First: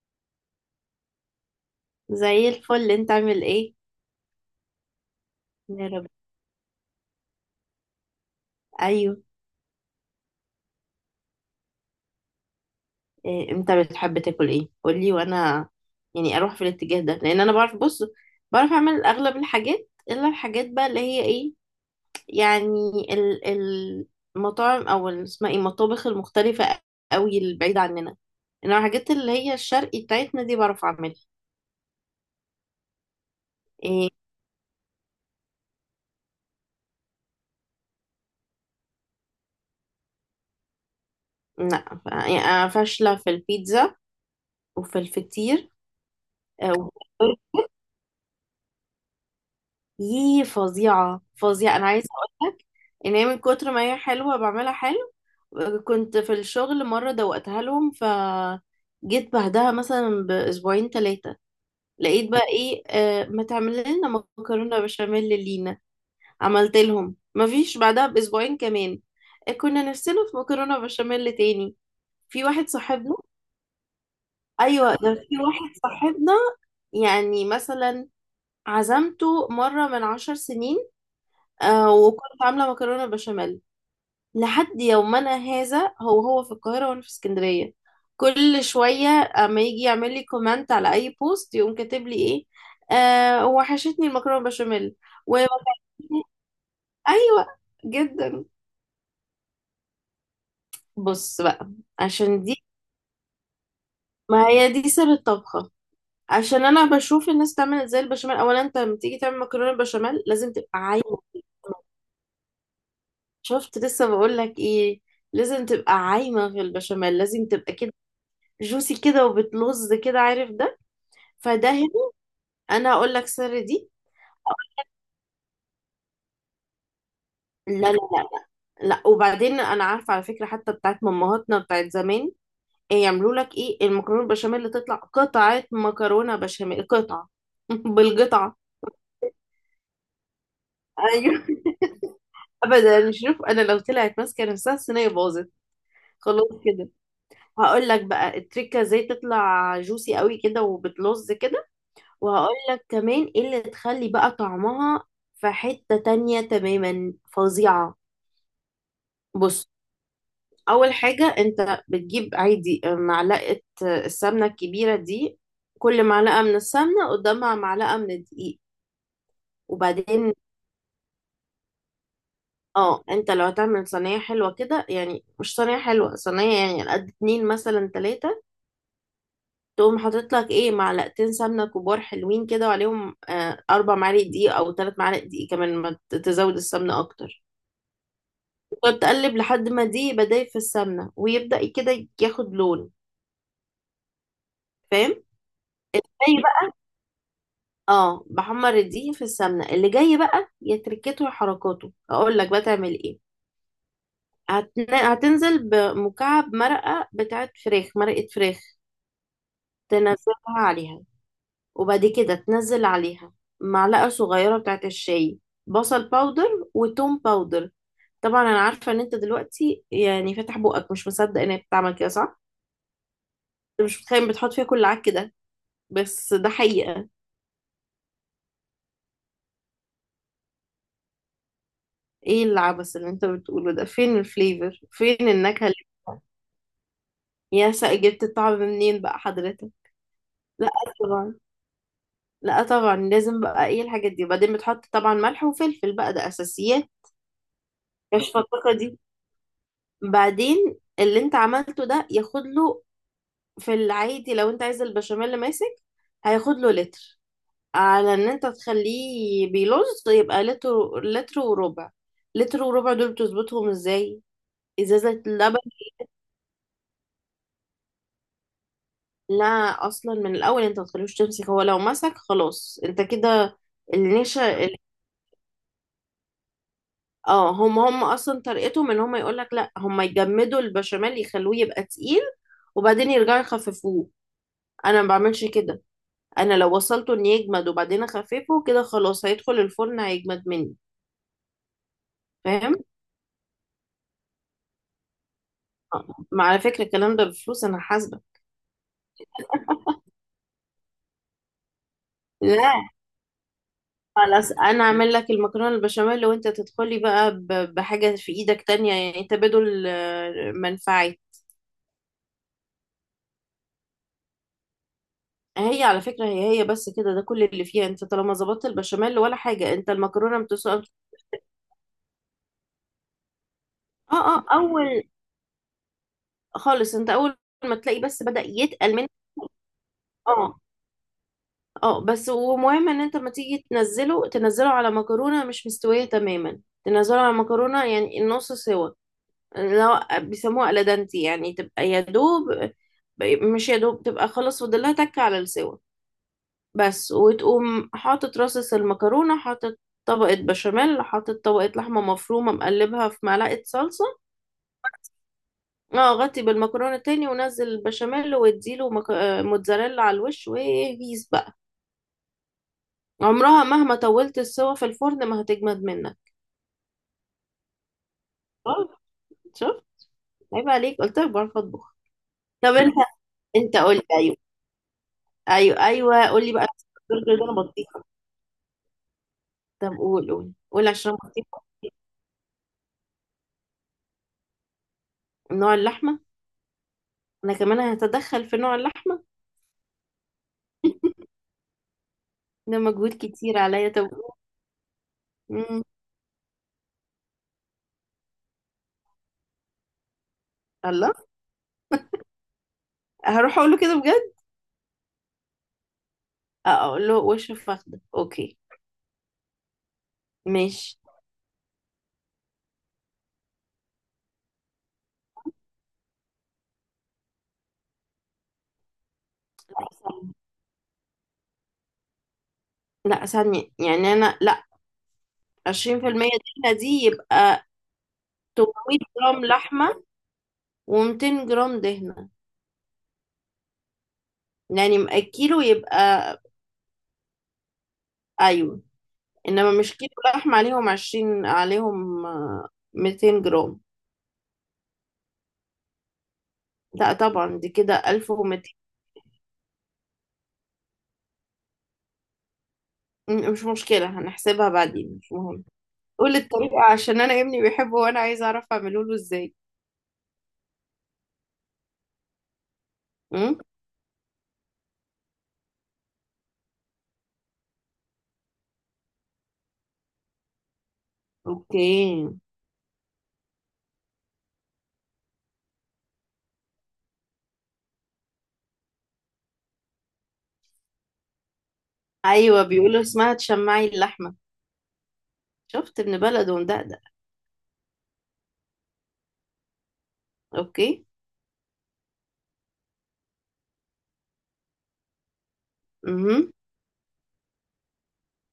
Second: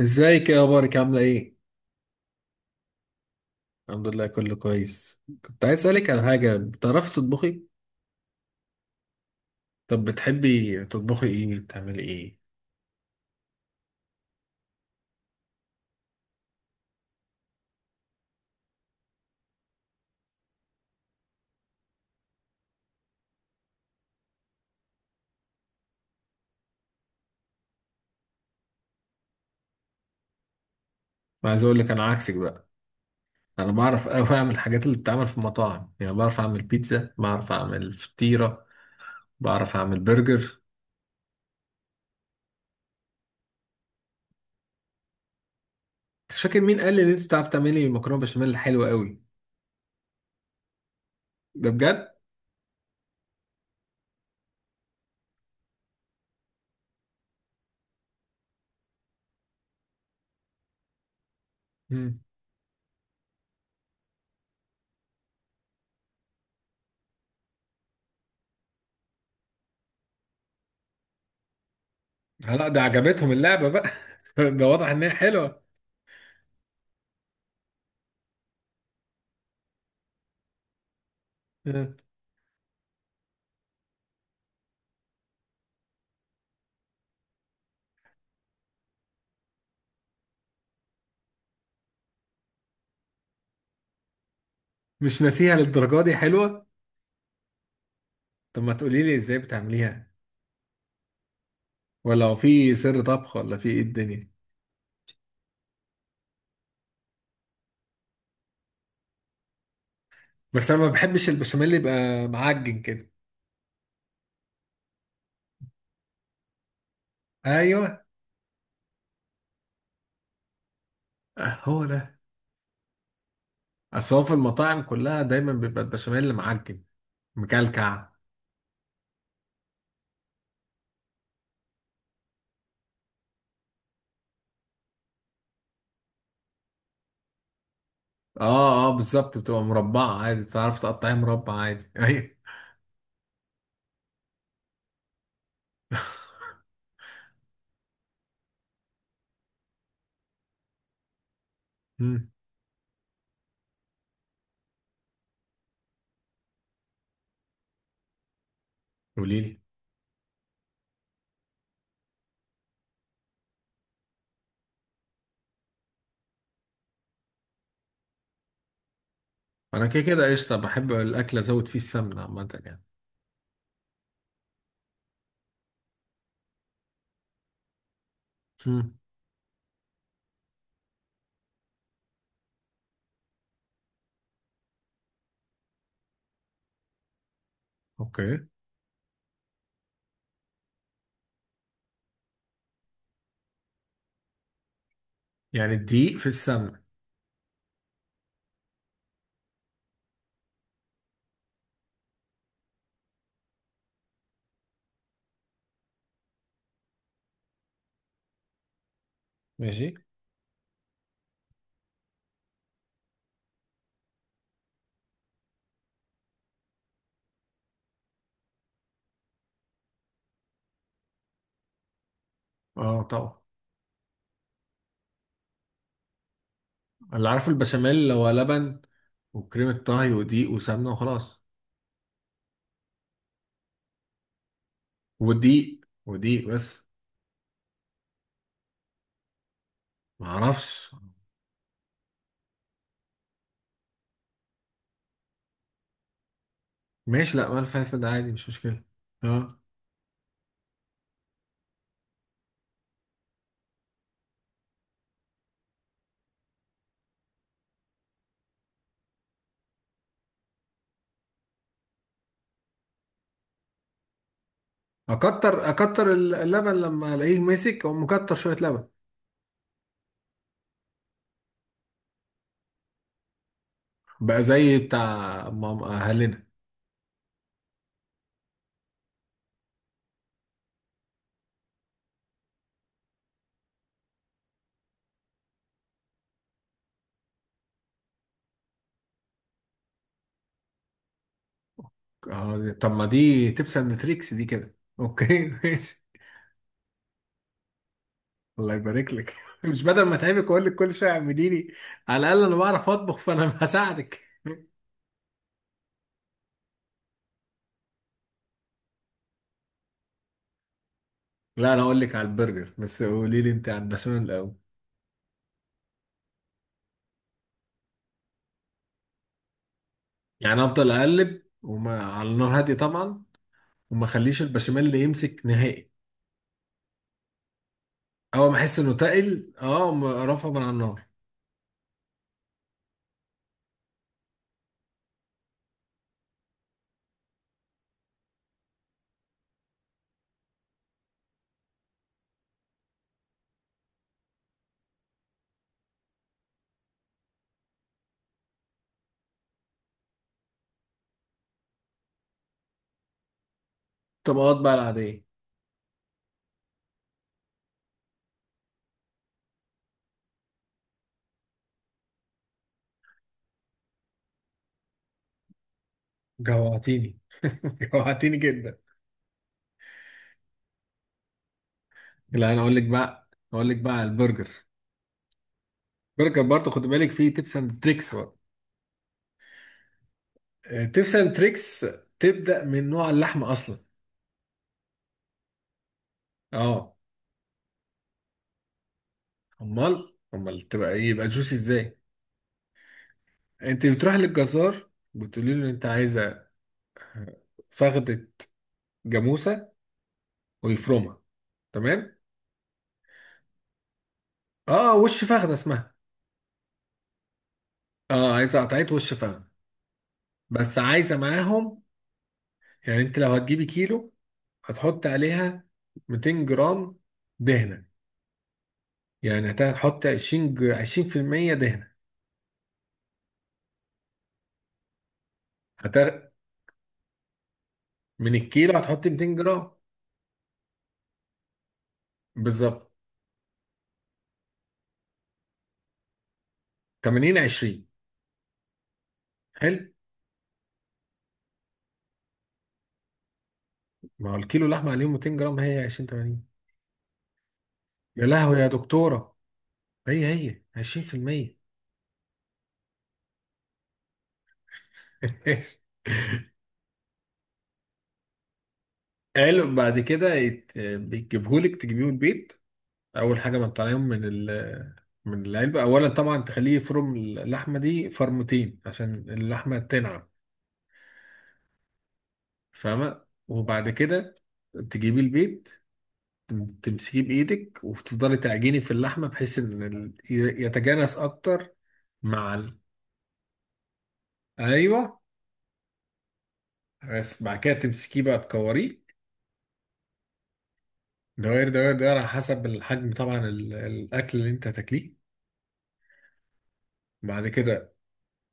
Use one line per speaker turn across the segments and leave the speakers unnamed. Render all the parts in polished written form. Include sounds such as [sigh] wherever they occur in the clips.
ازيك؟ يا اخبارك عامله ايه؟
زي الفل، انت عامل ايه؟
الحمد لله كله كويس. كنت عايز
يا رب.
اسالك على حاجه، بتعرفي تطبخي؟
ايوه.
طب بتحبي تطبخي ايه؟ بتعملي ايه؟
إيه انت بتحب تاكل ايه؟ قولي وانا يعني اروح في الاتجاه ده، لان انا بعرف. بص، بعرف اعمل اغلب الحاجات الا الحاجات بقى اللي هي ايه يعني ال- ال- المطاعم او اسمها ايه، المطابخ المختلفة قوي البعيدة عننا. انما الحاجات اللي هي الشرقي بتاعتنا دي بعرف اعملها.
ما عايز اقول لك انا عكسك بقى. انا بعرف
إيه،
قوي اعمل الحاجات اللي بتتعمل في المطاعم، يعني بعرف اعمل بيتزا، بعرف اعمل فطيره، بعرف اعمل برجر.
لا يعني انا فاشلة في البيتزا وفي الفطير.
مش فاكر مين
اه،
قال لي ان انت بتعرف تعملي مكرونه بشاميل حلوه قوي.
يي، فظيعة
ده
فظيعة. أنا عايزة
بجد؟
أقولك إن هي من كتر ما هي حلوة بعملها حلو. كنت في الشغل مرة دوقتها لهم، فجيت بعدها مثلا بأسبوعين ثلاثة
مم.
لقيت بقى إيه، آه ما تعمل لنا مكرونة بشاميل لينا. عملت لهم، مفيش بعدها بأسبوعين كمان آه، كنا نفسنا في مكرونة بشاميل تاني. في
لا
واحد
ده
صاحبنا،
عجبتهم اللعبه بقى. [laughs] ده واضح
أيوة
ان هي
ده في
حلوه.
واحد صاحبنا، يعني مثلا عزمته مرة من 10 سنين، آه
مم.
وكنت عاملة مكرونة بشاميل. لحد يومنا هذا، هو هو في القاهرة وانا في اسكندرية، كل شوية اما يجي يعمل لي كومنت على اي بوست يقوم كاتب لي ايه، آه وحشتني المكرونة بشاميل.
مش
و...
ناسيها للدرجه دي، حلوه.
ايوه، جدا.
طب ما تقولي لي ازاي بتعمليها؟
بص بقى،
ولا هو
عشان دي،
في سر طبخ ولا في ايه الدنيا؟
ما هي دي سر الطبخة، عشان انا بشوف الناس تعمل ازاي البشاميل. اولا، انت لما تيجي تعمل مكرونة بشاميل لازم تبقى
بس انا ما
عايمة.
بحبش البشاميل اللي يبقى معجن كده.
شفت؟ لسه بقول لك ايه، لازم تبقى عايمة في البشاميل، لازم تبقى كده
ايوه.
جوسي كده وبتلز كده، عارف ده؟
آه،
فده
هو
هنا
ده.
انا اقول لك سر دي.
اصل هو في المطاعم كلها دايما بيبقى البشاميل معجن،
لا لا
مكلكع.
لا، لا لا، وبعدين انا عارفه على فكره، حتى بتاعت مامهاتنا بتاعت زمان إيه؟ يعملوا لك ايه المكرونه البشاميل اللي تطلع قطعه مكرونه بشاميل قطعه؟ [laughs] بالقطعه.
اه بالظبط، بتبقى مربعة عادي، تعرف تقطعيها
ايوه.
مربع عادي [laughs] ايوه.
ابدا، شوف، انا لو طلعت ماسكه نفسها الصينيه باظت، خلاص كده. هقول لك بقى التريكه ازاي تطلع جوسي قوي كده وبتلظ كده،
امم.
وهقول لك كمان ايه اللي تخلي بقى طعمها في حته تانية تماما، فظيعه.
قولي لي.
بص، اول حاجة انت بتجيب عادي آه، معلقة آه، السمنة الكبيرة دي. كل معلقة من السمنة قدامها معلقة من الدقيق.
انا كده كده
وبعدين،
قشطة، بحب الاكل، ازود فيه السمنة عامة يعني.
اه انت لو هتعمل صينية حلوة كده، يعني مش صينية حلوة، صينية يعني على قد اتنين مثلا تلاتة،
امم.
تقوم حاطط لك ايه معلقتين سمنة كبار حلوين كده، وعليهم آه اربع معالق دقيق او تلات معالق دقيق. كمان ما تزود السمنة اكتر.
اوكي.
وتقلب لحد ما دي بداية في السمنة ويبدأ كده ياخد لون. فاهم؟
يعني الدقيق في السمنة.
اه، بحمر الدقيق في السمنة. اللي جاي بقى يا تركته يا حركاته، اقول لك بقى تعمل ايه. هتنزل بمكعب مرقة بتاعت فراخ، مرقة فراخ،
ماشي.
تنزلها عليها. وبعد كده تنزل عليها معلقة صغيرة بتاعت الشاي بصل باودر وتوم باودر. طبعا انا عارفة ان انت دلوقتي يعني فاتح بقك مش مصدق ان هي بتعمل كده، صح؟
اه طبعا.
انت مش متخيل بتحط فيها كل عك ده، بس ده حقيقة.
اللي عارف البشاميل اللي هو لبن وكريمة طهي ودقيق وسمنة وخلاص.
ايه العبث اللي انت بتقوله ده؟ فين الفليفر؟ فين النكهة؟
ودقيق بس.
يا سا جبت الطعم منين بقى حضرتك؟
ما
لا
اعرفش.
طبعا، لا طبعا، لازم بقى ايه الحاجات دي. وبعدين بتحط طبعا ملح وفلفل بقى، ده اساسيات.
ماشي، لا مال فلفل ده عادي،
كشف
مش
الطاقه
مشكله.
دي.
اه.
بعدين اللي انت عملته ده ياخد له، في العادي لو انت عايز البشاميل اللي ماسك هياخد له لتر. على ان انت تخليه بيلوز يبقى لتر لتر وربع. لتر وربع دول بتظبطهم ازاي؟ ازازه اللبن.
اكتر اللبن، لما الاقيه ماسك او مكتر شويه لبن.
لا، اصلا من الاول انت ما تخليهوش تمسك. هو لو مسك خلاص انت كده.
بقى
النشا.
زي بتاع ماما اهلنا.
اه، هم هم اصلا طريقتهم ان هم يقول لك لا، هم يجمدوا البشاميل يخلوه يبقى تقيل، وبعدين يرجعوا يخففوه. انا ما بعملش كده. انا لو وصلته ان يجمد وبعدين اخففه كده، خلاص هيدخل الفرن هيجمد مني.
اه
فاهم؟
طب ما دي تبس اند تريكس دي كده، اوكي [laughs] ماشي.
ما على فكره الكلام ده بفلوس، انا حاسبه.
الله يبارك لك [laughs] مش بدل ما اتعبك واقول لك كل شويه اعمليني، على الاقل انا
لا،
بعرف اطبخ فانا [laughs] هساعدك.
خلاص انا اعمل لك المكرونه البشاميل وانت تدخلي بقى بحاجه في ايدك تانية، يعني تبادل آه، منفعي.
لا انا اقول لك على البرجر، بس قولي لي انت على البشاميل الاول.
هي على فكرة هي هي بس كده، ده كل اللي فيها. انت طالما ظبطت البشاميل ولا حاجة، انت المكرونة.
يعني افضل اقلب، وما على النار هاديه طبعا، وما
اه اه،
اخليش البشاميل
اول
اللي يمسك نهائي.
خالص، انت اول ما تلاقي بس بدأ
اول ما احس انه
يتقل منك.
تقل، اه رفعه
اه
من على النار.
اه، بس ومهم ان انت لما تيجي تنزله تنزله على مكرونة مش مستوية تماما. تنزله على مكرونة يعني النص سوا، اللي هو بيسموها الادانتي، يعني تبقى يا دوب. مش يا دوب، تبقى خلاص فاضل لها تكة على السوا بس. وتقوم حاطط رصص المكرونة، حاطط طبقة بشاميل، حاطط طبقة لحمة مفرومة مقلبها في معلقة صلصة.
الطبقات بقى العادية.
اه، غطي بالمكرونة تاني ونزل البشاميل واديله مك... آه، موتزاريلا على الوش وهيس بقى. عمرها مهما طولت السوا في الفرن ما هتجمد منك.
جوعتيني. [laughs] جوعتيني جدا.
اه، شوف، عيب عليك، قلت لك بعرف اطبخ.
لا انا
طب
اقول لك
انت،
بقى، اقول لك
انت
بقى على
قلت ايوه.
البرجر.
ايوه ايوه،
البرجر
قول لي بقى.
برضه خد بالك فيه
البرجر ده انا
تيبس اند
بطيخه.
تريكس بقى.
طب قول قول قول، عشان
تيبس اند
بطيخه.
تريكس. تبدا من نوع اللحمه اصلا.
نوع اللحمه،
اه.
انا كمان هتدخل في نوع اللحمه.
امال تبقى ايه؟ يبقى جوسي ازاي؟
ده مجهود كتير
انت
عليا. طب،
بتروح للجزار، بتقولي له
امم
انت عايزه فخده جاموسه
الله،
ويفرمها. تمام.
هروح اقول له كده بجد.
اه، وش فخده اسمها.
اه اقول له وش فخده.
اه،
اوكي،
عايزه قطعيه وش فخده. بس
ماشي.
عايزه معاهم، يعني انت لو هتجيبي كيلو هتحط عليها 200 جرام دهنه. يعني هتحط 20% دهنه.
لا ثانية، يعني أنا لا،
هت...
20% دهنة دي يبقى
من الكيلو
800
هتحط 200
جرام
جرام.
لحمة و200 جرام دهنة.
بالظبط.
يعني الكيلو يبقى
80 20.
أيوة. إنما
حلو.
مش كيلو لحمة عليهم 20%، عليهم آه، 200 جرام.
ما هو الكيلو لحمه عليهم 200 جرام، هي 20 80.
لا طبعا، دي كده
يا لهوي يا
1200.
دكتوره. هي 20%.
مش مشكلة، هنحسبها بعدين مش مهم. قول الطريقة عشان أنا ابني بيحبه وأنا عايزة أعرف أعمله له إزاي.
قالوا [laughs] بعد كده بيجيبهولك تجيبيه من البيت. اول
أم؟
حاجه ما تطلعيهم من من العلبه. اولا طبعا تخليه يفرم اللحمه دي فرمتين عشان اللحمه تنعم.
أوكي.
فاهمه؟ وبعد كده تجيبي البيض، تمسكيه بايدك وتفضلي تعجني في اللحمه، بحيث ان يتجانس اكتر مع
أيوة بيقولوا اسمها تشمعي اللحمة.
ايوه.
شفت؟ ابن بلد ومدقدق.
بس بعد كده تمسكيه بقى، تكوريه
أوكي.
دوائر دوائر دوائر على حسب الحجم، طبعا الاكل اللي انت هتاكليه. بعد كده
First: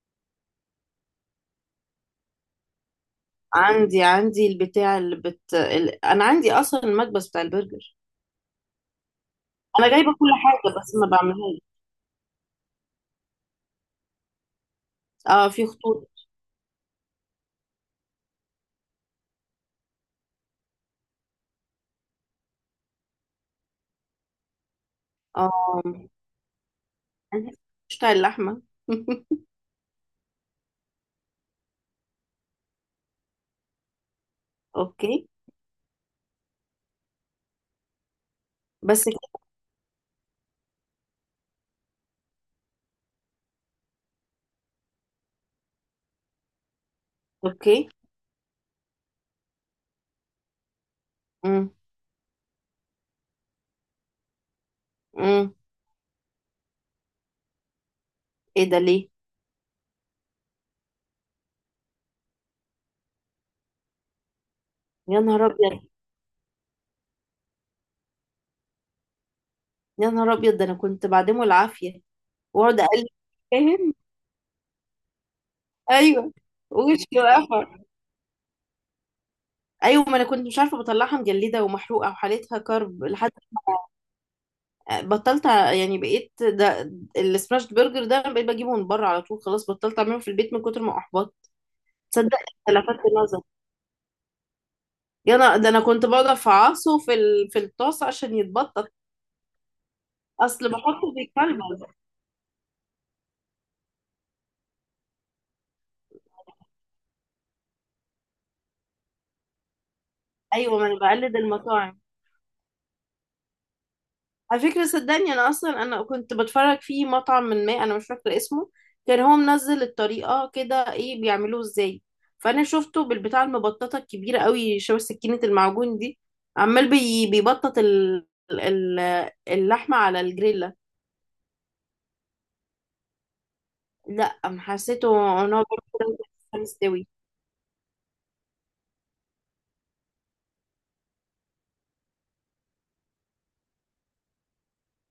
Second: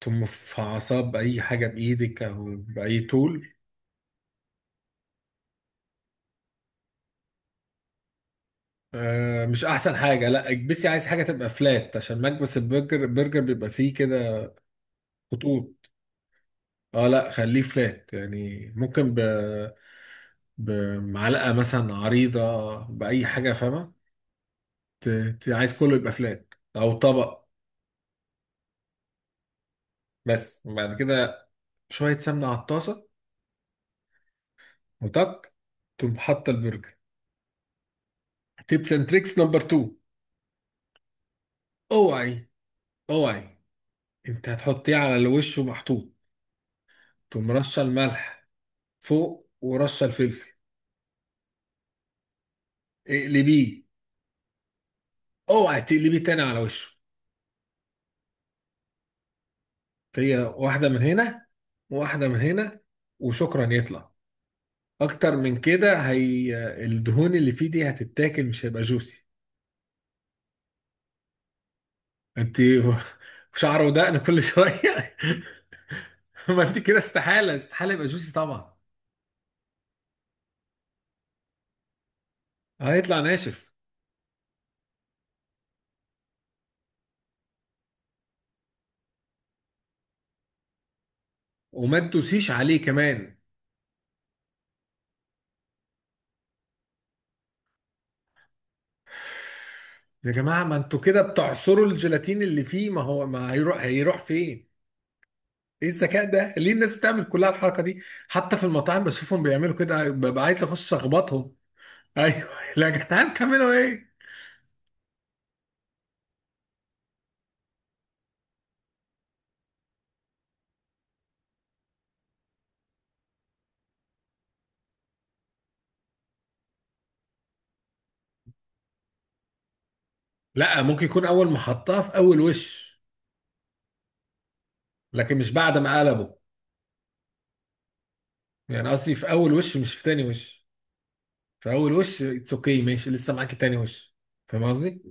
تقوم في عصاب اي حاجه بايدك او باي طول.
عندي البتاع انا عندي اصلا المكبس بتاع البرجر.
آه مش
انا
احسن
جايبه
حاجه،
كل
لا
حاجه
اكبسي،
بس
عايز
ما
حاجه تبقى
بعملهاش.
فلات، عشان مكبس البرجر، البرجر بيبقى فيه كده
اه في
خطوط.
خطوط.
اه لا خليه فلات، يعني ممكن بمعلقه مثلا عريضه، باي حاجه، فاهمه؟
اه
عايز كله يبقى فلات او طبق.
مش بتاع اللحمه. [laughs]
بس. وبعد كده شويه سمنه على الطاسه،
اوكي
وتك، تقوم حاطه البرجر. تيبس اند
بس
تريكس
كده.
نمبر 2. اوعي، اوعي، انت هتحطيه على الوش ومحطوط، تقوم
اوكي.
رشه الملح فوق ورشه الفلفل،
امم
اقلبيه.
امم
اوعى تقلبي تاني على وشه.
ايه ده ليه؟
هي واحدة من هنا وواحدة من هنا، وشكرا يطلع.
يا
اكتر
نهار
من
ابيض.
كده هي الدهون اللي فيه دي هتتاكل، مش هيبقى جوسي.
يا نهار ابيض، ده انا كنت بعدمه العافيه.
انت
واقعد اقلب.
[laughs] شعر
فاهم؟
ودقن كل شوية.
ايوه،
[laughs] ما انت كده
وش
استحالة
وقفه.
استحالة يبقى جوسي طبعا.
ايوه ما انا كنت مش عارفه، بطلعها مجلده ومحروقه وحالتها كرب،
هيطلع
لحد
ناشف.
يعني بقيت ده السماش برجر ده، بقيت بجيبه من بره على طول، خلاص بطلت اعمله في البيت من كتر ما احبطت.
وما
تصدق،
تدوسيش
انت
عليه
لفتت
كمان.
نظر. يا انا ده، انا كنت بقعد افعصه في في الطاسه عشان يتبطط.
يا جماعة
اصل
ما انتوا
بحطه
كده
بيكلبز.
بتعصروا الجيلاتين اللي فيه، ما هو ما هيروح، هيروح فين؟ ايه الذكاء ده؟ ليه الناس بتعمل كلها الحركة دي؟ حتى في المطاعم بشوفهم بيعملوا كده، ببقى عايز
ايوه ما
اخش
انا بقلد
اخبطهم.
المطاعم.
ايوه. لا يا جدعان، تعملوا ايه.
على فكرة صدقني أنا أصلا أنا كنت بتفرج في مطعم من، ما أنا مش فاكرة اسمه، كان هو منزل الطريقة كده إيه بيعملوه إزاي. فأنا شفته بالبتاع المبططة الكبيرة قوي شبه سكينة المعجون دي عمال بي بيبطط ال... اللحمة على الجريلة.
لا ممكن يكون اول محطة في اول وش،
لأ أم،
لكن
حسيته
مش
إن هو بيعمل
بعد ما
كده وهي
قلبه،
لسه مستوي.
يعني قصدي في اول وش مش في تاني وش. في اول وش اتس اوكي، ماشي، لسه معاكي تاني وش. فاهم قصدي؟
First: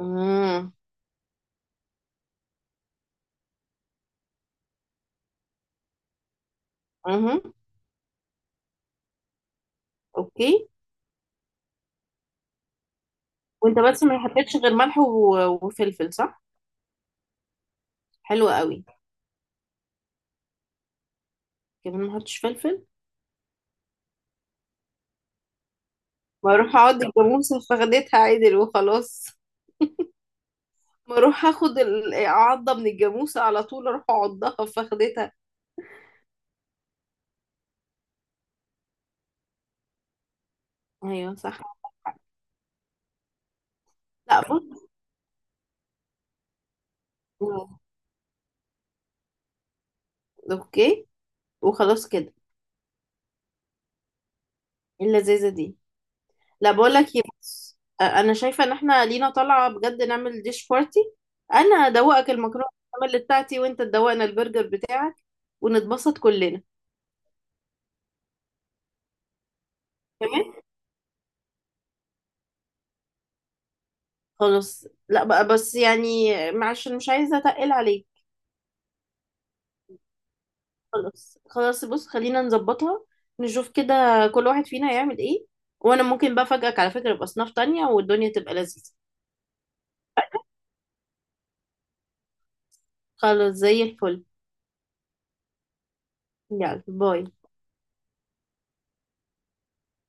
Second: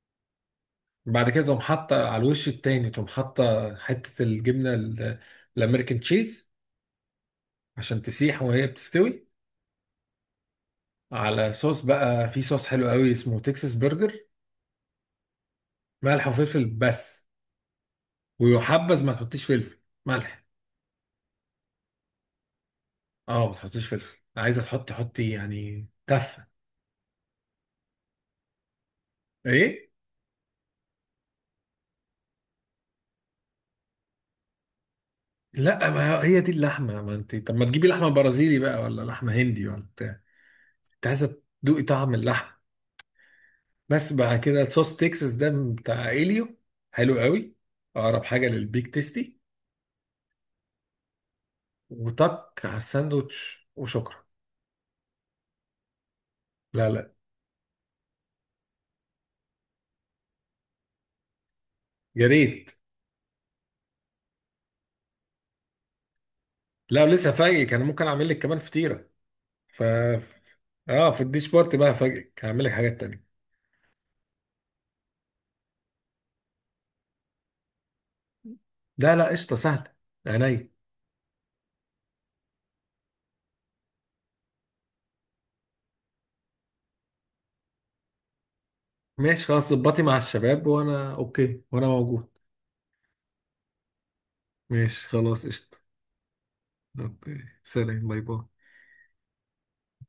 أمم،
بعد كده تقوم حاطة على الوش التاني، تقوم حاطة حتة الجبنة الامريكان تشيز،
أمم،
عشان تسيح وهي بتستوي.
أوكي.
على صوص بقى، في صوص حلو قوي اسمه تكساس
وأنت بس ما
برجر.
حطيتش غير ملح و... وفلفل،
ملح
صح؟
وفلفل بس.
حلو قوي.
ويحبذ ما تحطيش فلفل، ملح.
كمان ما حطيتش فلفل.
اه ما تحطيش فلفل، عايزه تحطي حطي يعني تفه.
ما اروح اقعد الجاموسه فخدتها عدل وخلاص.
ايه.
ما اروح اخد عضه من الجاموسه على طول، اروح اعضها فخدتها.
لا ما هي دي اللحمه، ما انت طب ما تجيبي لحمه برازيلي بقى ولا لحمه هندي ولا بتاع. انت
ايوه
عايزه
صح.
تدوقي طعم اللحمه. بس بعد
لا
كده
بص،
الصوص تكساس ده بتاع اليو، حلو قوي، اقرب حاجه للبيك تيستي.
اوكي، وخلاص كده.
وطك على الساندوتش وشكرا.
إيه اللذيذه دي؟ لا
لا
بقول
لا
لك ايه، بص، انا شايفه ان احنا لينا طالعه بجد، نعمل ديش بارتي. انا
يا
ادوقك المكرونه
ريت.
البشاميل بتاعتي، وانت تدوقنا البرجر بتاعك، ونتبسط كلنا.
لا لسه فاجئك، انا ممكن اعمل لك كمان فطيره. ف
تمام.
اه، في الديش بارت بقى فاجئك هعمل لك حاجات تانية.
خلاص لا بقى، بس يعني معلش أنا مش عايزه اتقل عليك.
لا قشطه سهله. عينيا.
خلاص خلاص، بص خلينا نظبطها، نشوف كده كل واحد فينا يعمل ايه. وانا ممكن بقى افاجئك على فكرة باصناف تانية والدنيا تبقى لذيذة.
ماشي خلاص، ظبطي مع الشباب وانا اوكي وانا موجود.
خلاص زي الفل.
ماشي خلاص قشطه.
يلا باي.
اوكي. سلام، باي باي.